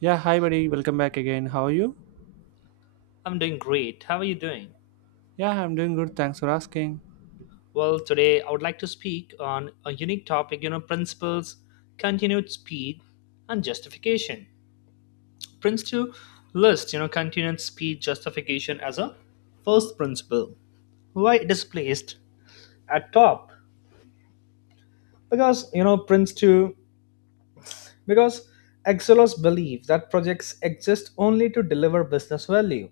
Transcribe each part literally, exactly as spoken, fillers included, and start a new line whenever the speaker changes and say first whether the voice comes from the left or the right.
right: Yeah, hi buddy, welcome back again. How are you?
left: I'm doing great. How are you doing?
right: Yeah, I'm doing good. Thanks for asking.
left: Well, today I would like to speak on a unique topic, you know, principles, continued speed, and justification. Prince two lists, you know, continued speed justification as a first principle. Why it is placed at top? Because, you know, Prince two, because Exelos believe that projects exist only to deliver business value.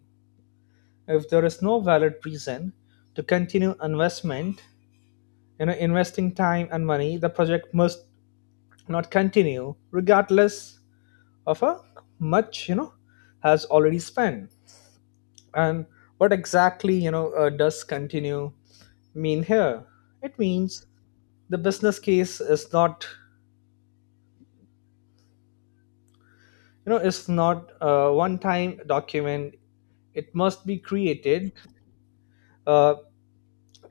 left: If there is no valid reason to continue investment, you know investing time and money, the project must not continue regardless of how much you know has already spent. And what exactly you know uh, does continue mean here? It means the business case is not you know is not a one time document. It must be created uh,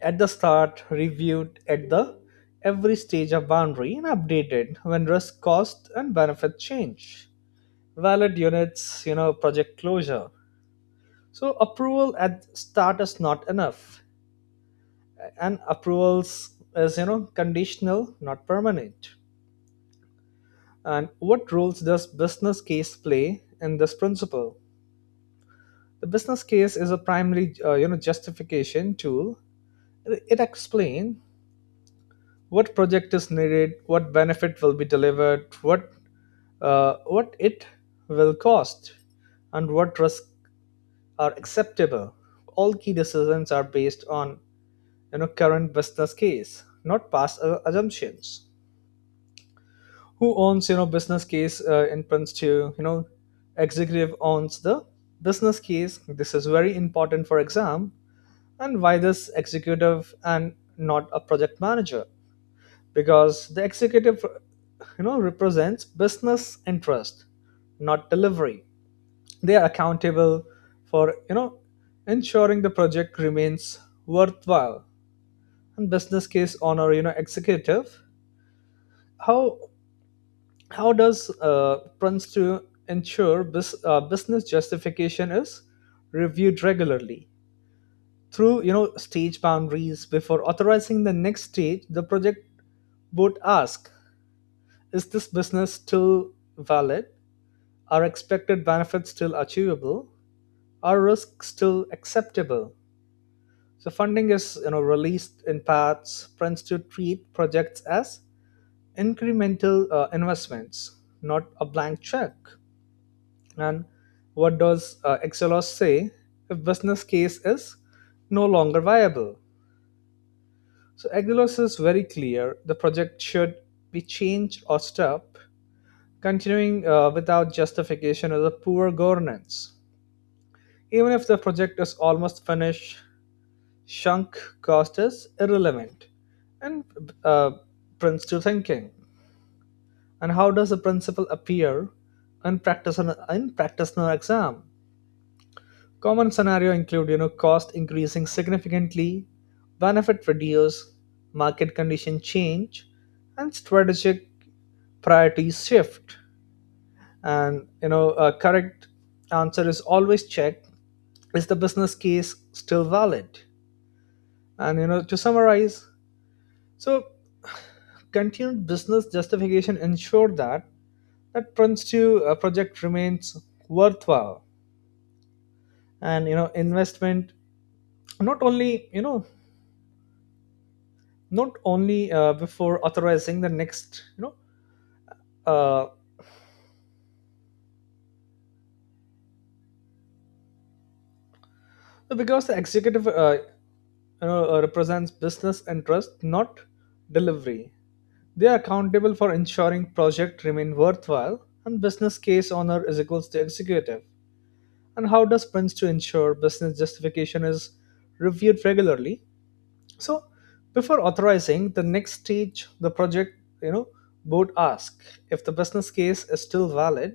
left: at the start, reviewed at the every stage of boundary, and updated when risk, cost and benefit change valid units, you know, project closure. So approval at start is not enough, and approvals is you know conditional, not permanent. And what roles does business case play in this principle? The business case is a primary uh, you know justification tool. It explains what project is needed, what benefit will be delivered, what uh, what it will cost, and what risk are acceptable. All key decisions are based on you know current business case, not past uh, assumptions. Who owns you know business case uh, in Prince to? You know executive owns the business case. This is very important for exam. And why this executive and not a project manager? Because the executive you know represents business interest, not delivery. They are accountable for you know ensuring the project remains worthwhile, and business case owner you know executive. How how does uh, prince to ensure bus, uh, business justification is reviewed regularly? Through you know stage boundaries, before authorizing the next stage, the project board asks, is this business still valid, are expected benefits still achievable, are risks still acceptable? So funding is you know released in parts. Prince to treat projects as incremental uh, investments, not a blank check. And what does uh, Exelos say if business case is no longer viable? So Exelos is very clear: the project should be changed or stopped. Continuing uh, without justification is a poor governance. Even if the project is almost finished, sunk cost is irrelevant and uh, prints to thinking. And how does the principle appear in practice on in practice no exam? Common scenario include you know cost increasing significantly, benefit reduce, market condition change, and strategic priorities shift. And you know a correct answer is always check, is the business case still valid? And you know to summarize, so continued business justification ensure that that Prince uh, project remains worthwhile and you know investment, not only you know not only uh, before authorizing the next you know uh, because the executive uh, you know uh, represents business interest not delivery. They are accountable for ensuring project remain worthwhile, and business case owner is equals to executive. And how does prince to ensure business justification is reviewed regularly? So before authorizing the next stage, the project, you know, board ask if the business case is still valid,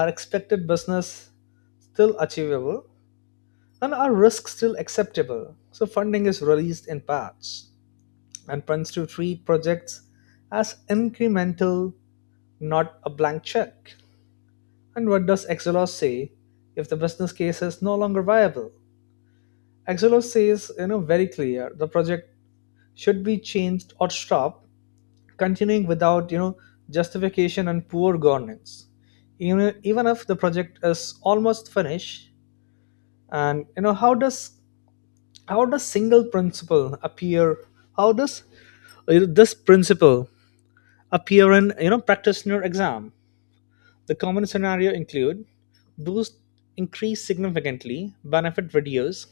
left: are expected business still achievable, and are risks still acceptable. So funding is released in parts, and plans to treat projects as incremental, not a blank check. And what does Exelos say if the business case is no longer viable? Exelos says, you know, very clear the project should be changed or stopped. Continuing without you know justification and poor governance, even, even if the project is almost finished. And you know how does how does single principle appear how does uh, this principle appear in you know practitioner exam? The common scenario include boost increase significantly, benefit reduce,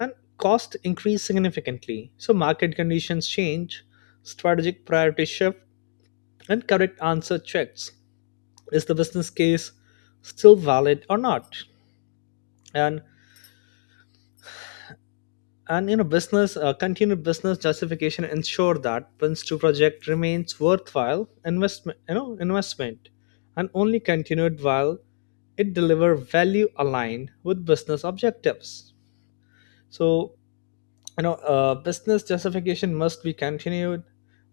left: and cost increase significantly, so market conditions change, strategic priority shift. And correct answer checks, is the business case still valid or not? And and you know business uh, continued business justification ensure that prince two project remains worthwhile investment you know investment, and only continued while it deliver value aligned with business objectives. So you know uh, business justification must be continued,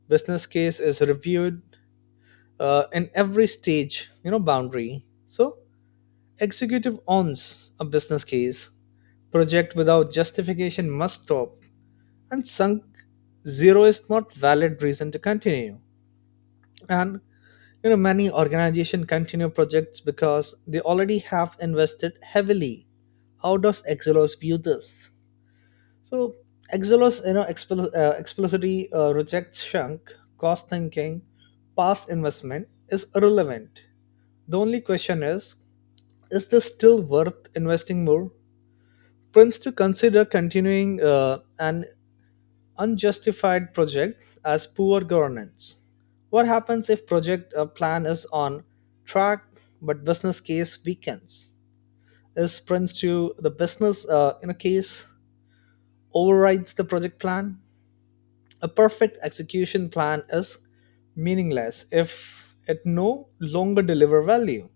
left: business case is reviewed uh, in every stage you know boundary. So executive owns a business case. Project without justification must stop. And sunk zero is not valid reason to continue. And you know many organizations continue projects because they already have invested heavily. How does Exelos view this? So Exelos, you know, expl- uh, explicitly uh, rejects shrunk, cost thinking, past investment is irrelevant. The only question is, is this still worth investing more? Prince to consider continuing uh, an unjustified project as poor governance. What happens if project uh, plan is on track but business case weakens? Is Prince to the business uh, in a case overrides the project plan? A perfect execution plan is meaningless if it no longer deliver value,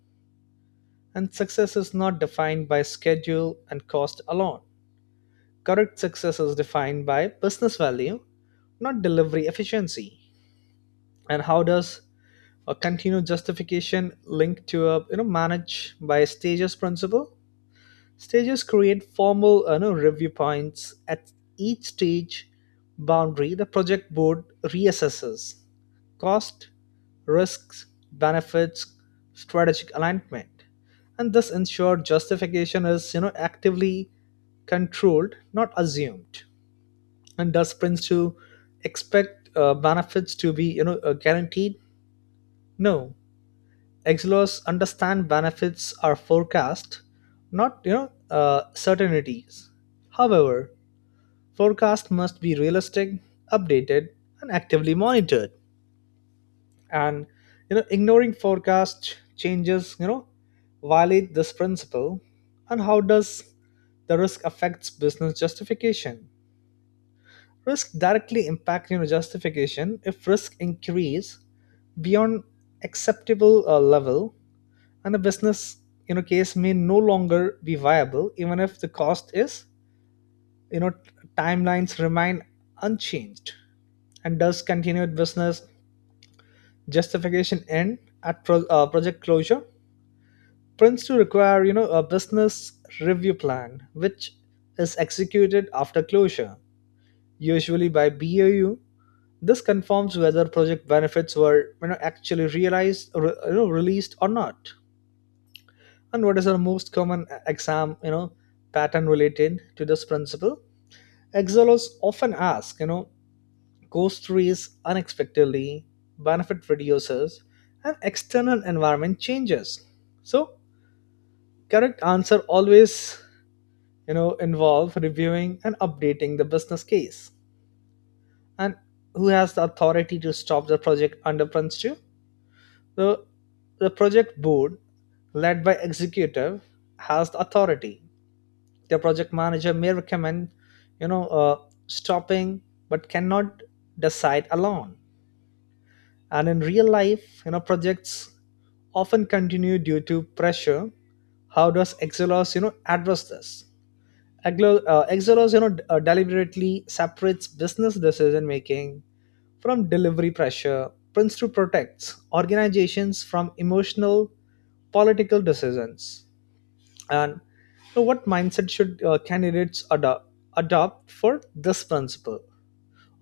left: and success is not defined by schedule and cost alone. Correct, success is defined by business value, not delivery efficiency. And how does a continued justification link to a you know manage by stages principle? Stages create formal you know, review points at each stage boundary. The project board reassesses cost, risks, benefits, strategic alignment, and this ensures justification is you know actively controlled, not assumed. And does prince to expect uh, benefits to be you know uh, guaranteed? No, exilos understand benefits are forecast, not you know uh, certainties. However, forecast must be realistic, updated, and actively monitored. And you know ignoring forecast changes you know violate this principle. And how does the risk affects business justification? Risk directly impact you know, justification. If risk increase beyond acceptable uh, level, and the business you know case may no longer be viable, even if the cost is you know timelines remain unchanged. And does continued business justification end at pro- uh, project closure? Prince to require you know a business review plan, which is executed after closure, usually by B O U. This confirms whether project benefits were you know, actually realized, re- you know, released or not. And what is our most common e, exam, you know, pattern related to this principle? Excelers often ask, you know, cost through unexpectedly, benefit reduces, and external environment changes. So correct answer always, you know, involve reviewing and updating the business case. And who has the authority to stop the project under Prince two? The, the project board, led by executive, has the authority. The project manager may recommend, you know, uh, stopping, but cannot decide alone. And in real life, you know, projects often continue due to pressure. How does Exelos, you know, address this? Exelos, uh, Exelos you know, d- uh, deliberately separates business decision making from delivery pressure. Prince two protects organizations from emotional political decisions. And so what mindset should uh, candidates adopt adopt for this principle?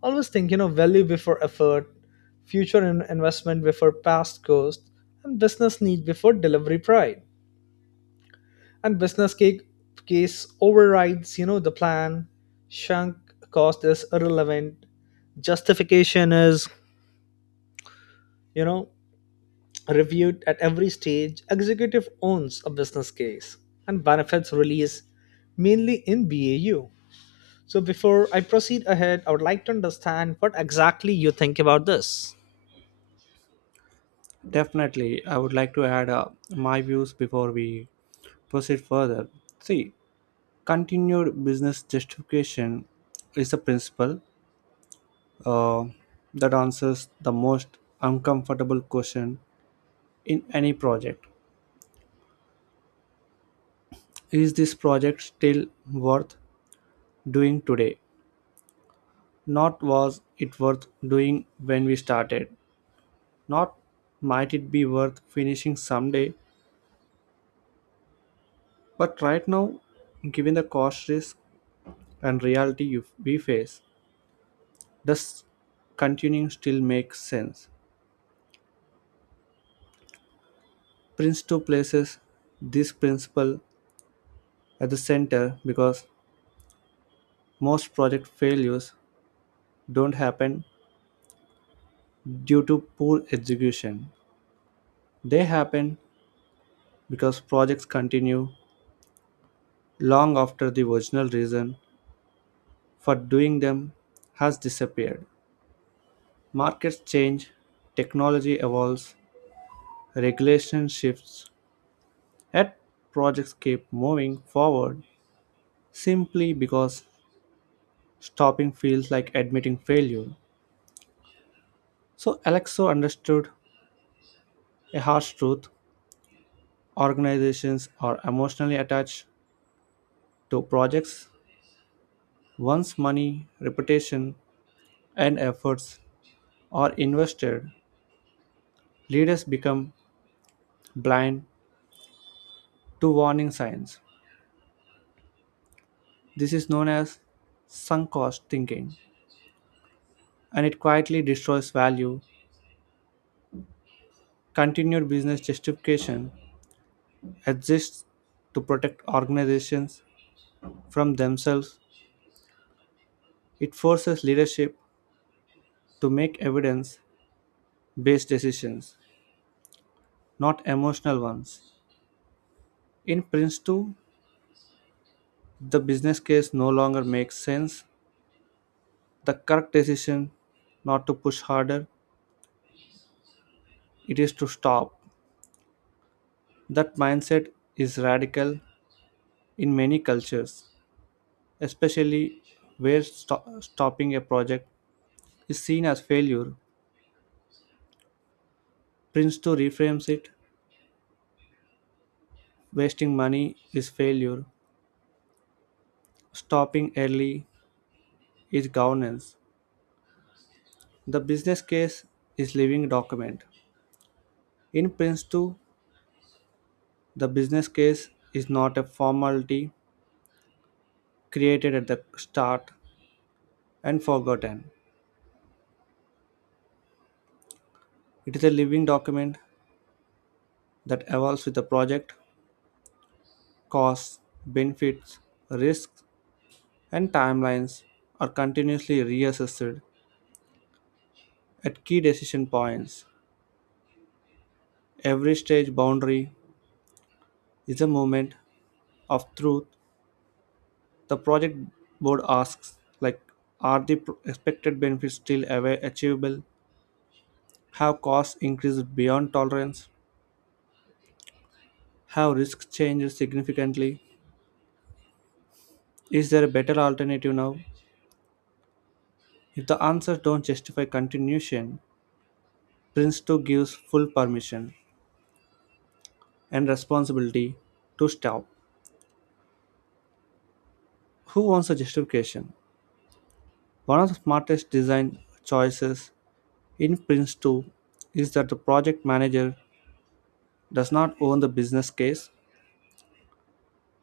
left: Always think you know value before effort, future in- investment before past cost, and business need before delivery pride. And business case, case overrides you know the plan, sunk cost is irrelevant, justification is you know reviewed at every stage, executive owns a business case, and benefits release mainly in B A U. So before I proceed ahead, I would like to understand what exactly you think about this.
right: Definitely, I would like to add uh, my views before we proceed further. See, continued business justification is a principle uh, that answers the most uncomfortable question in any project. Is this project still worth doing today? Not was it worth doing when we started? Not might it be worth finishing someday? But right now, given the cost risk and reality you, we face, does continuing still make sense? Prince two places this principle at the center because most project failures don't happen due to poor execution. They happen because projects continue long after the original reason for doing them has disappeared. Markets change, technology evolves, regulation shifts, yet projects keep moving forward simply because stopping feels like admitting failure. So Alexo understood a harsh truth. Organizations are emotionally attached to projects once money, reputation, and efforts are invested. Leaders become blind to warning signs. This is known as sunk cost thinking and it quietly destroys value. Continued business justification exists to protect organizations from themselves. It forces leadership to make evidence based decisions, not emotional ones. In Prince two, the business case no longer makes sense. The correct decision not to push harder, it is to stop. That mindset is radical in many cultures, especially where sto- stopping a project is seen as failure. Prince two reframes it wasting money is failure, stopping early is governance. The business case is living document. In Prince two, the business case is not a formality created at the start and forgotten. It is a living document that evolves with the project, costs, benefits, risks, and timelines are continuously reassessed at key decision points. Every stage boundary is a moment of truth. The project board asks like are the pr- expected benefits still ava- achievable, have costs increased beyond tolerance, have risks changed significantly, is there a better alternative now? If the answers don't justify continuation, Prince two gives full permission and responsibility to stop. Who wants a justification? One of the smartest design choices in Prince two is that the project manager does not own the business case.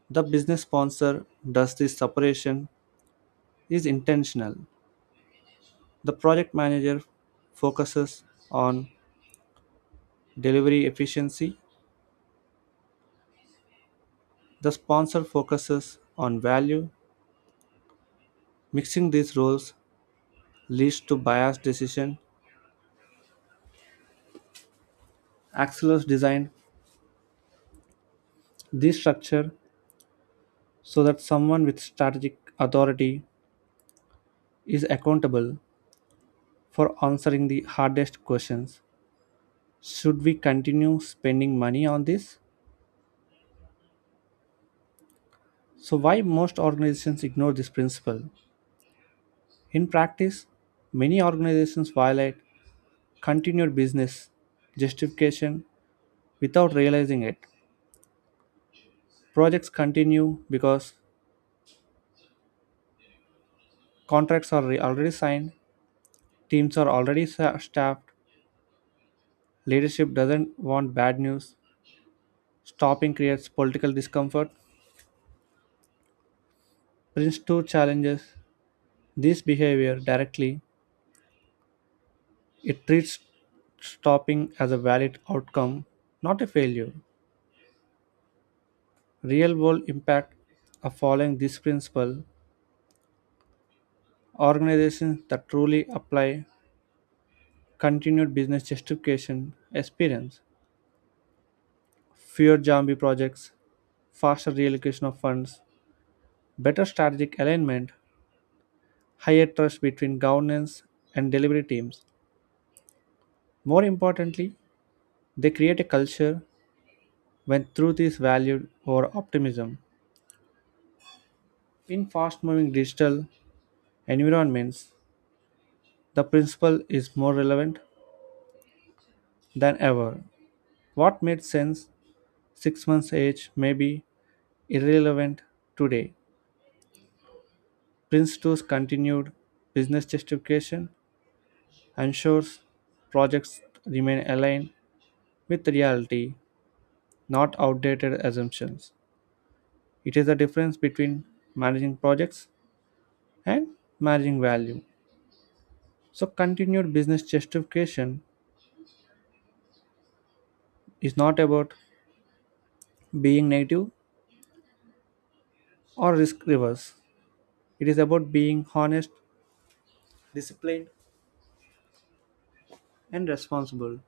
right: The business sponsor does. This separation is intentional. The project manager focuses on delivery efficiency, the sponsor focuses on value. Mixing these roles leads to biased decision. Axelos designed this structure so that someone with strategic authority is accountable for answering the hardest questions. Should we continue spending money on this? So why most organizations ignore this principle? In practice, many organizations violate continued business justification without realizing it. Projects continue because contracts are re- already signed, teams are already sa- staffed, leadership doesn't want bad news, stopping creates political discomfort. Prince two challenges this behavior directly. It treats stopping as a valid outcome, not a failure. Real world impact of following this principle. Organizations that truly apply continued business justification experience fewer zombie projects, faster reallocation of funds, better strategic alignment, higher trust between governance and delivery teams. More importantly, they create a culture when truth is valued over optimism. In fast moving digital environments, the principle is more relevant than ever. What made sense six months age may be irrelevant today. Prince two's continued business justification ensures projects remain aligned with reality, not outdated assumptions. It is the difference between managing projects and managing value. So, continued business justification is not about being negative or risk averse. It is about being honest, disciplined, and responsible.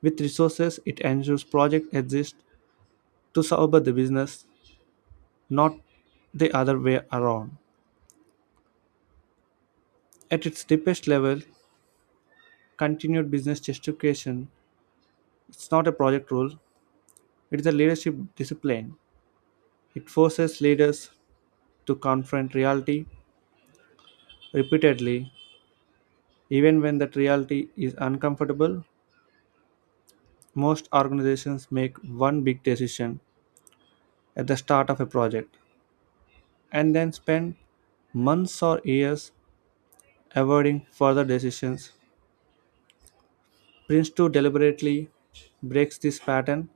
right: With resources, it ensures projects exist to serve the business, not the other way around. At its deepest level, continued business justification is not a project rule, it is a leadership discipline. It forces leaders to confront reality repeatedly, even when that reality is uncomfortable. Most organizations make one big decision at the start of a project and then spend months or years avoiding further decisions. Prince two deliberately breaks this pattern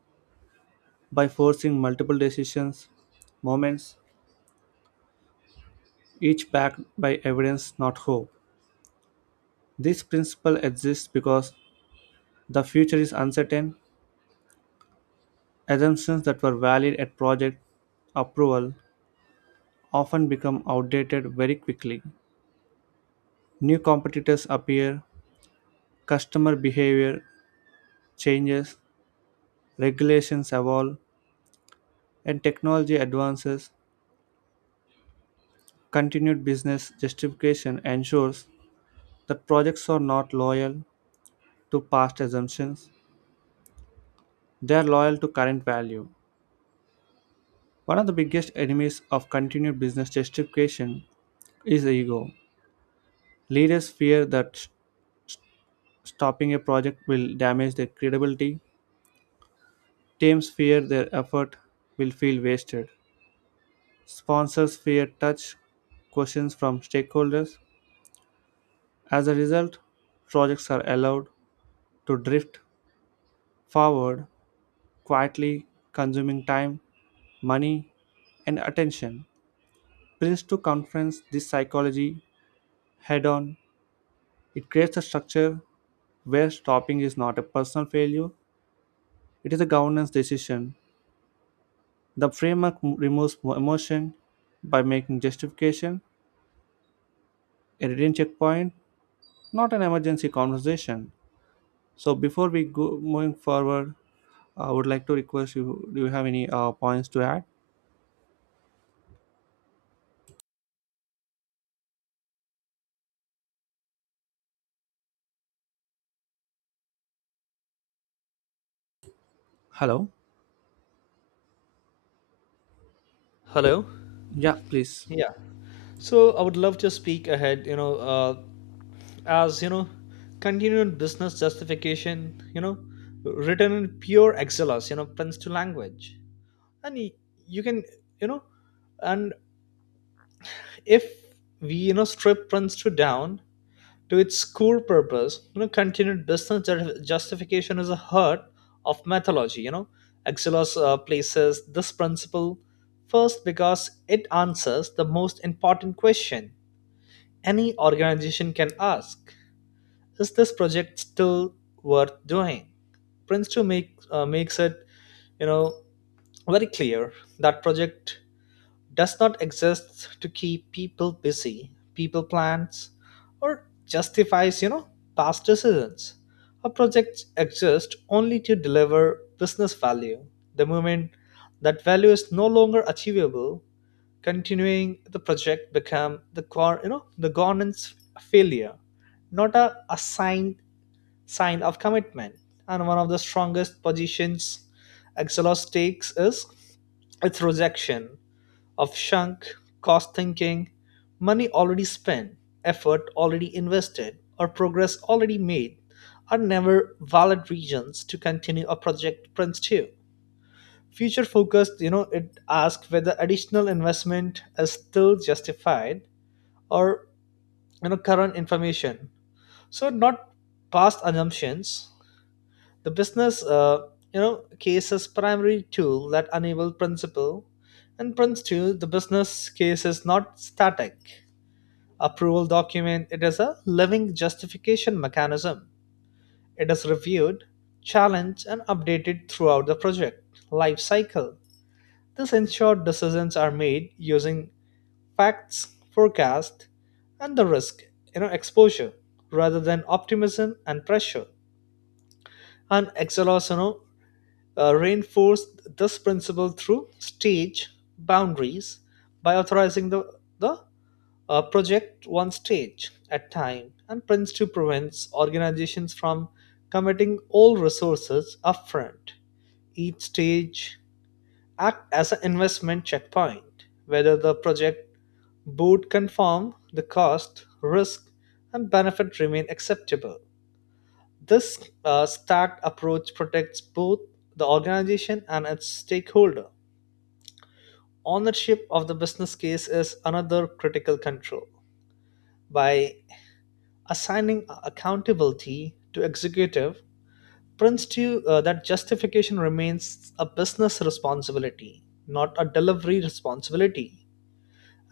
right: by forcing multiple decisions moments each backed by evidence, not hope. This principle exists because the future is uncertain. Assumptions that were valid at project approval often become outdated very quickly. New competitors appear, customer behavior changes, regulations evolve, and technology advances. Continued business justification ensures that projects are not loyal to past assumptions, they are loyal to current value. One of the biggest enemies of continued business justification is ego. Leaders fear that s- stopping a project will damage their credibility. Teams fear their effort will feel wasted. Sponsors fear touch questions from stakeholders. As a result, projects are allowed to drift forward quietly, consuming time, money, and attention. Prince two confronts this psychology head on. It creates a structure where stopping is not a personal failure, it is a governance decision. The framework m- removes mo- emotion by making justification a written checkpoint, not an emergency conversation. So, before we go moving forward, I would like to request you do you have any uh, points to add? Hello?
left: Hello?
right: Yeah, please.
left: Yeah. So I would love to speak ahead, you know, uh, as you know, continued business justification, you know, written in pure excellence, you know, prince to language. And y- you can, you know, and if we, you know, strip prince to down, to its core purpose, you know, continued business ju- justification is a heart of mythology. You know, Axelos uh, places this principle first because it answers the most important question any organization can ask: is this project still worth doing? Prince two make, uh, makes it, you know, very clear that project does not exist to keep people busy, people plans, or justifies, you know, past decisions. A project exists only to deliver business value. The moment that value is no longer achievable, continuing the project become the core, you know, the governance failure, not a, a sign sign of commitment. And one of the strongest positions Exelos takes is its rejection of sunk cost thinking. Money already spent, effort already invested, or progress already made are never valid reasons to continue a project pursue. Future focused, you know, it asks whether additional investment is still justified or you know current information. So not past assumptions, the business, uh, you know, case's primary tool that enable principle, and prints to the business case is not static approval document. It is a living justification mechanism. It is reviewed, challenged, and updated throughout the project life cycle. This ensures decisions are made using facts, forecast, and the risk, you know, exposure rather than optimism and pressure. And Excelos, you know, uh, reinforced this principle through stage boundaries by authorizing the, the uh, project one stage at a time, and prince two prevents organizations from committing all resources upfront. Each stage act as an investment checkpoint whether the project would conform the cost risk and benefit remain acceptable. This uh, stacked approach protects both the organization and its stakeholder. Ownership of the business case is another critical control. By assigning accountability to executive, Prince to uh, that justification remains a business responsibility, not a delivery responsibility.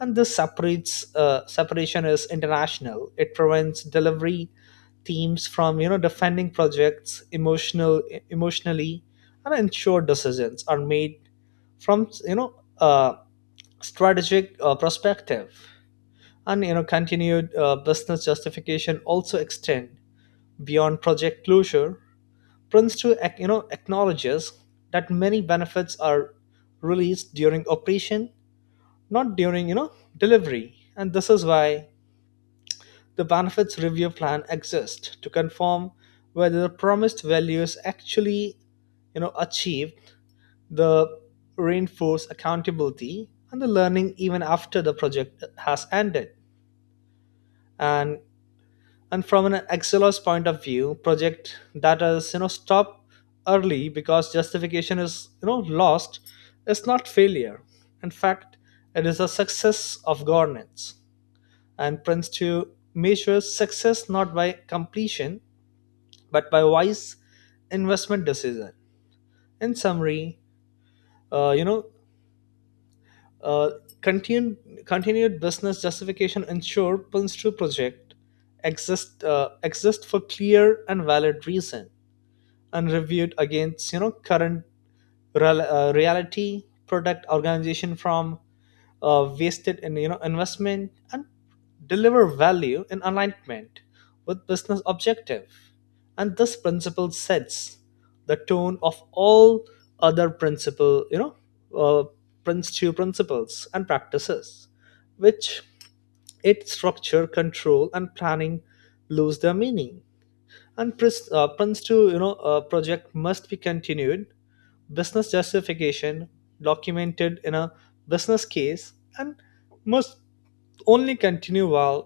left: And this separates uh, separation is international. It prevents delivery teams from you know defending projects emotional emotionally and ensure decisions are made from you know uh, strategic uh, perspective. And you know continued uh, business justification also extend beyond project closure. Prince two ac- you know acknowledges that many benefits are released during operation, not during you know delivery. And this is why the benefits review plan exists to confirm whether the promised value is actually you know achieved. The reinforce accountability and the learning even after the project has ended. And and from an exceller's point of view, project that is you know stopped early because justification is you know lost is not failure. In fact, it is a success of governance. And Prince to measure success not by completion but by wise investment decision. In summary, uh, you know, uh, continued continued business justification ensure Prince to project exist uh, exist for clear and valid reason and reviewed against you know current rel- uh, reality, product organization from uh, wasted in you know investment and deliver value in alignment with business objective. And this principle sets the tone of all other principle, you know uh, principle principles and practices, which its structure control and planning lose their meaning. And prince, uh, prince two you know uh, project must be continued business justification documented in a business case, and must only continue while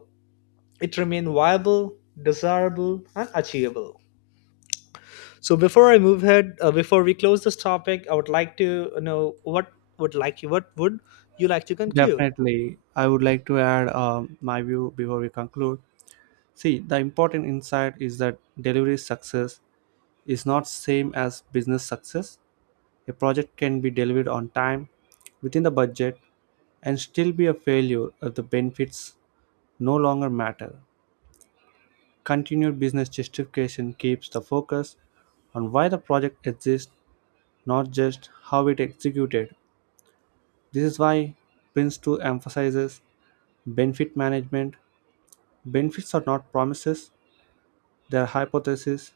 left: it remain viable, desirable and achievable. So before I move ahead, uh, before we close this topic, I would like to know what would like you what would you like to conclude.
right: Definitely. I would like to add um, my view before we conclude. See, the important insight is that delivery success is not same as business success. A project can be delivered on time, within the budget, and still be a failure if the benefits no longer matter. Continued business justification keeps the focus on why the project exists, not just how it executed. This is why Prince two emphasizes benefit management. Benefits are not promises, they are hypotheses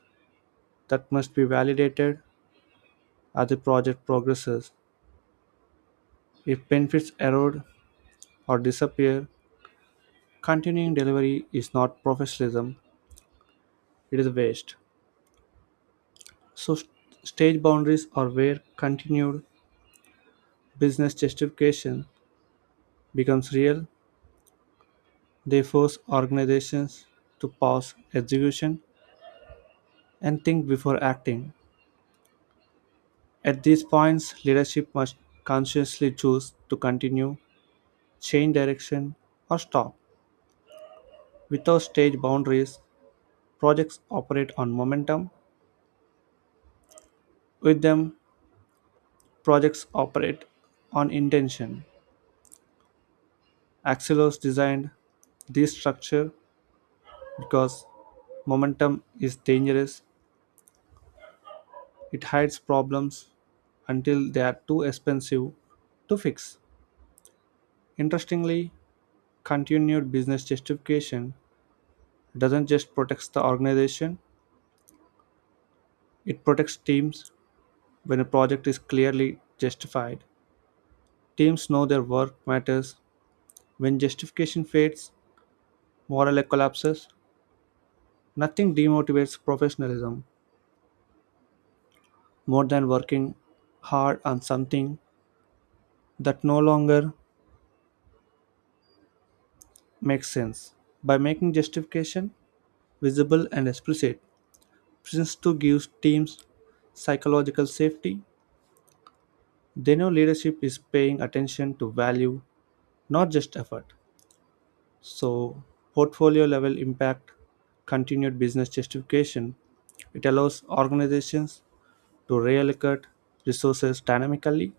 right: that must be validated as the project progresses. If benefits erode or disappear, continuing delivery is not professionalism, it is waste. So, st- stage boundaries are where continued business justification becomes real. They force organizations to pause execution and think before acting. At these points, leadership must consciously choose to continue, change direction, or stop. Without stage boundaries, projects operate on momentum. With them, projects operate on intention. Axelos designed this structure because momentum is dangerous, it hides problems until they are too expensive to fix. Interestingly, continued business justification doesn't just protect the organization, it protects teams when a project is clearly justified. Teams know their work matters. When justification fades, morale collapses. Nothing demotivates professionalism more than working hard on something that no longer makes sense. By making justification visible and explicit, Prisons two gives teams psychological safety. They know leadership is paying attention to value, not just effort. So, portfolio level impact, continued business justification, it allows organizations to reallocate resources dynamically.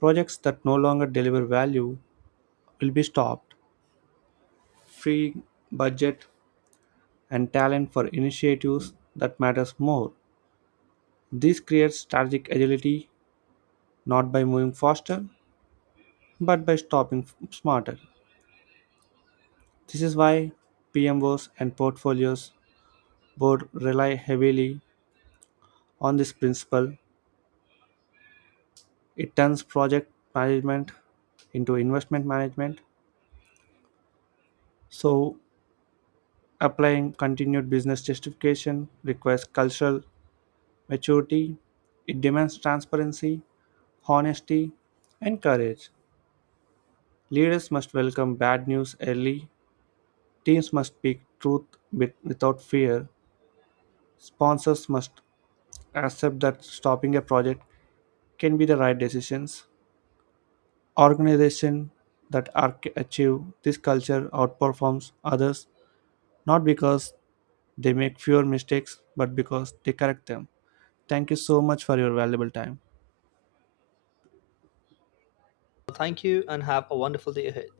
right: Projects that no longer deliver value will be stopped, freeing budget and talent for initiatives that matters more. This creates strategic agility not by moving faster but by stopping f- smarter. This is why P M Os and portfolios board rely heavily on this principle. It turns project management into investment management. So, applying continued business justification requires cultural maturity. It demands transparency, honesty, and courage. Leaders must welcome bad news early, teams must speak truth with, without fear, sponsors must accept that stopping a project can be the right decisions. Organizations that are, achieve this culture outperforms others not because they make fewer mistakes but because they correct them. Thank you so much for your valuable time.
left: Thank you and have a wonderful day ahead.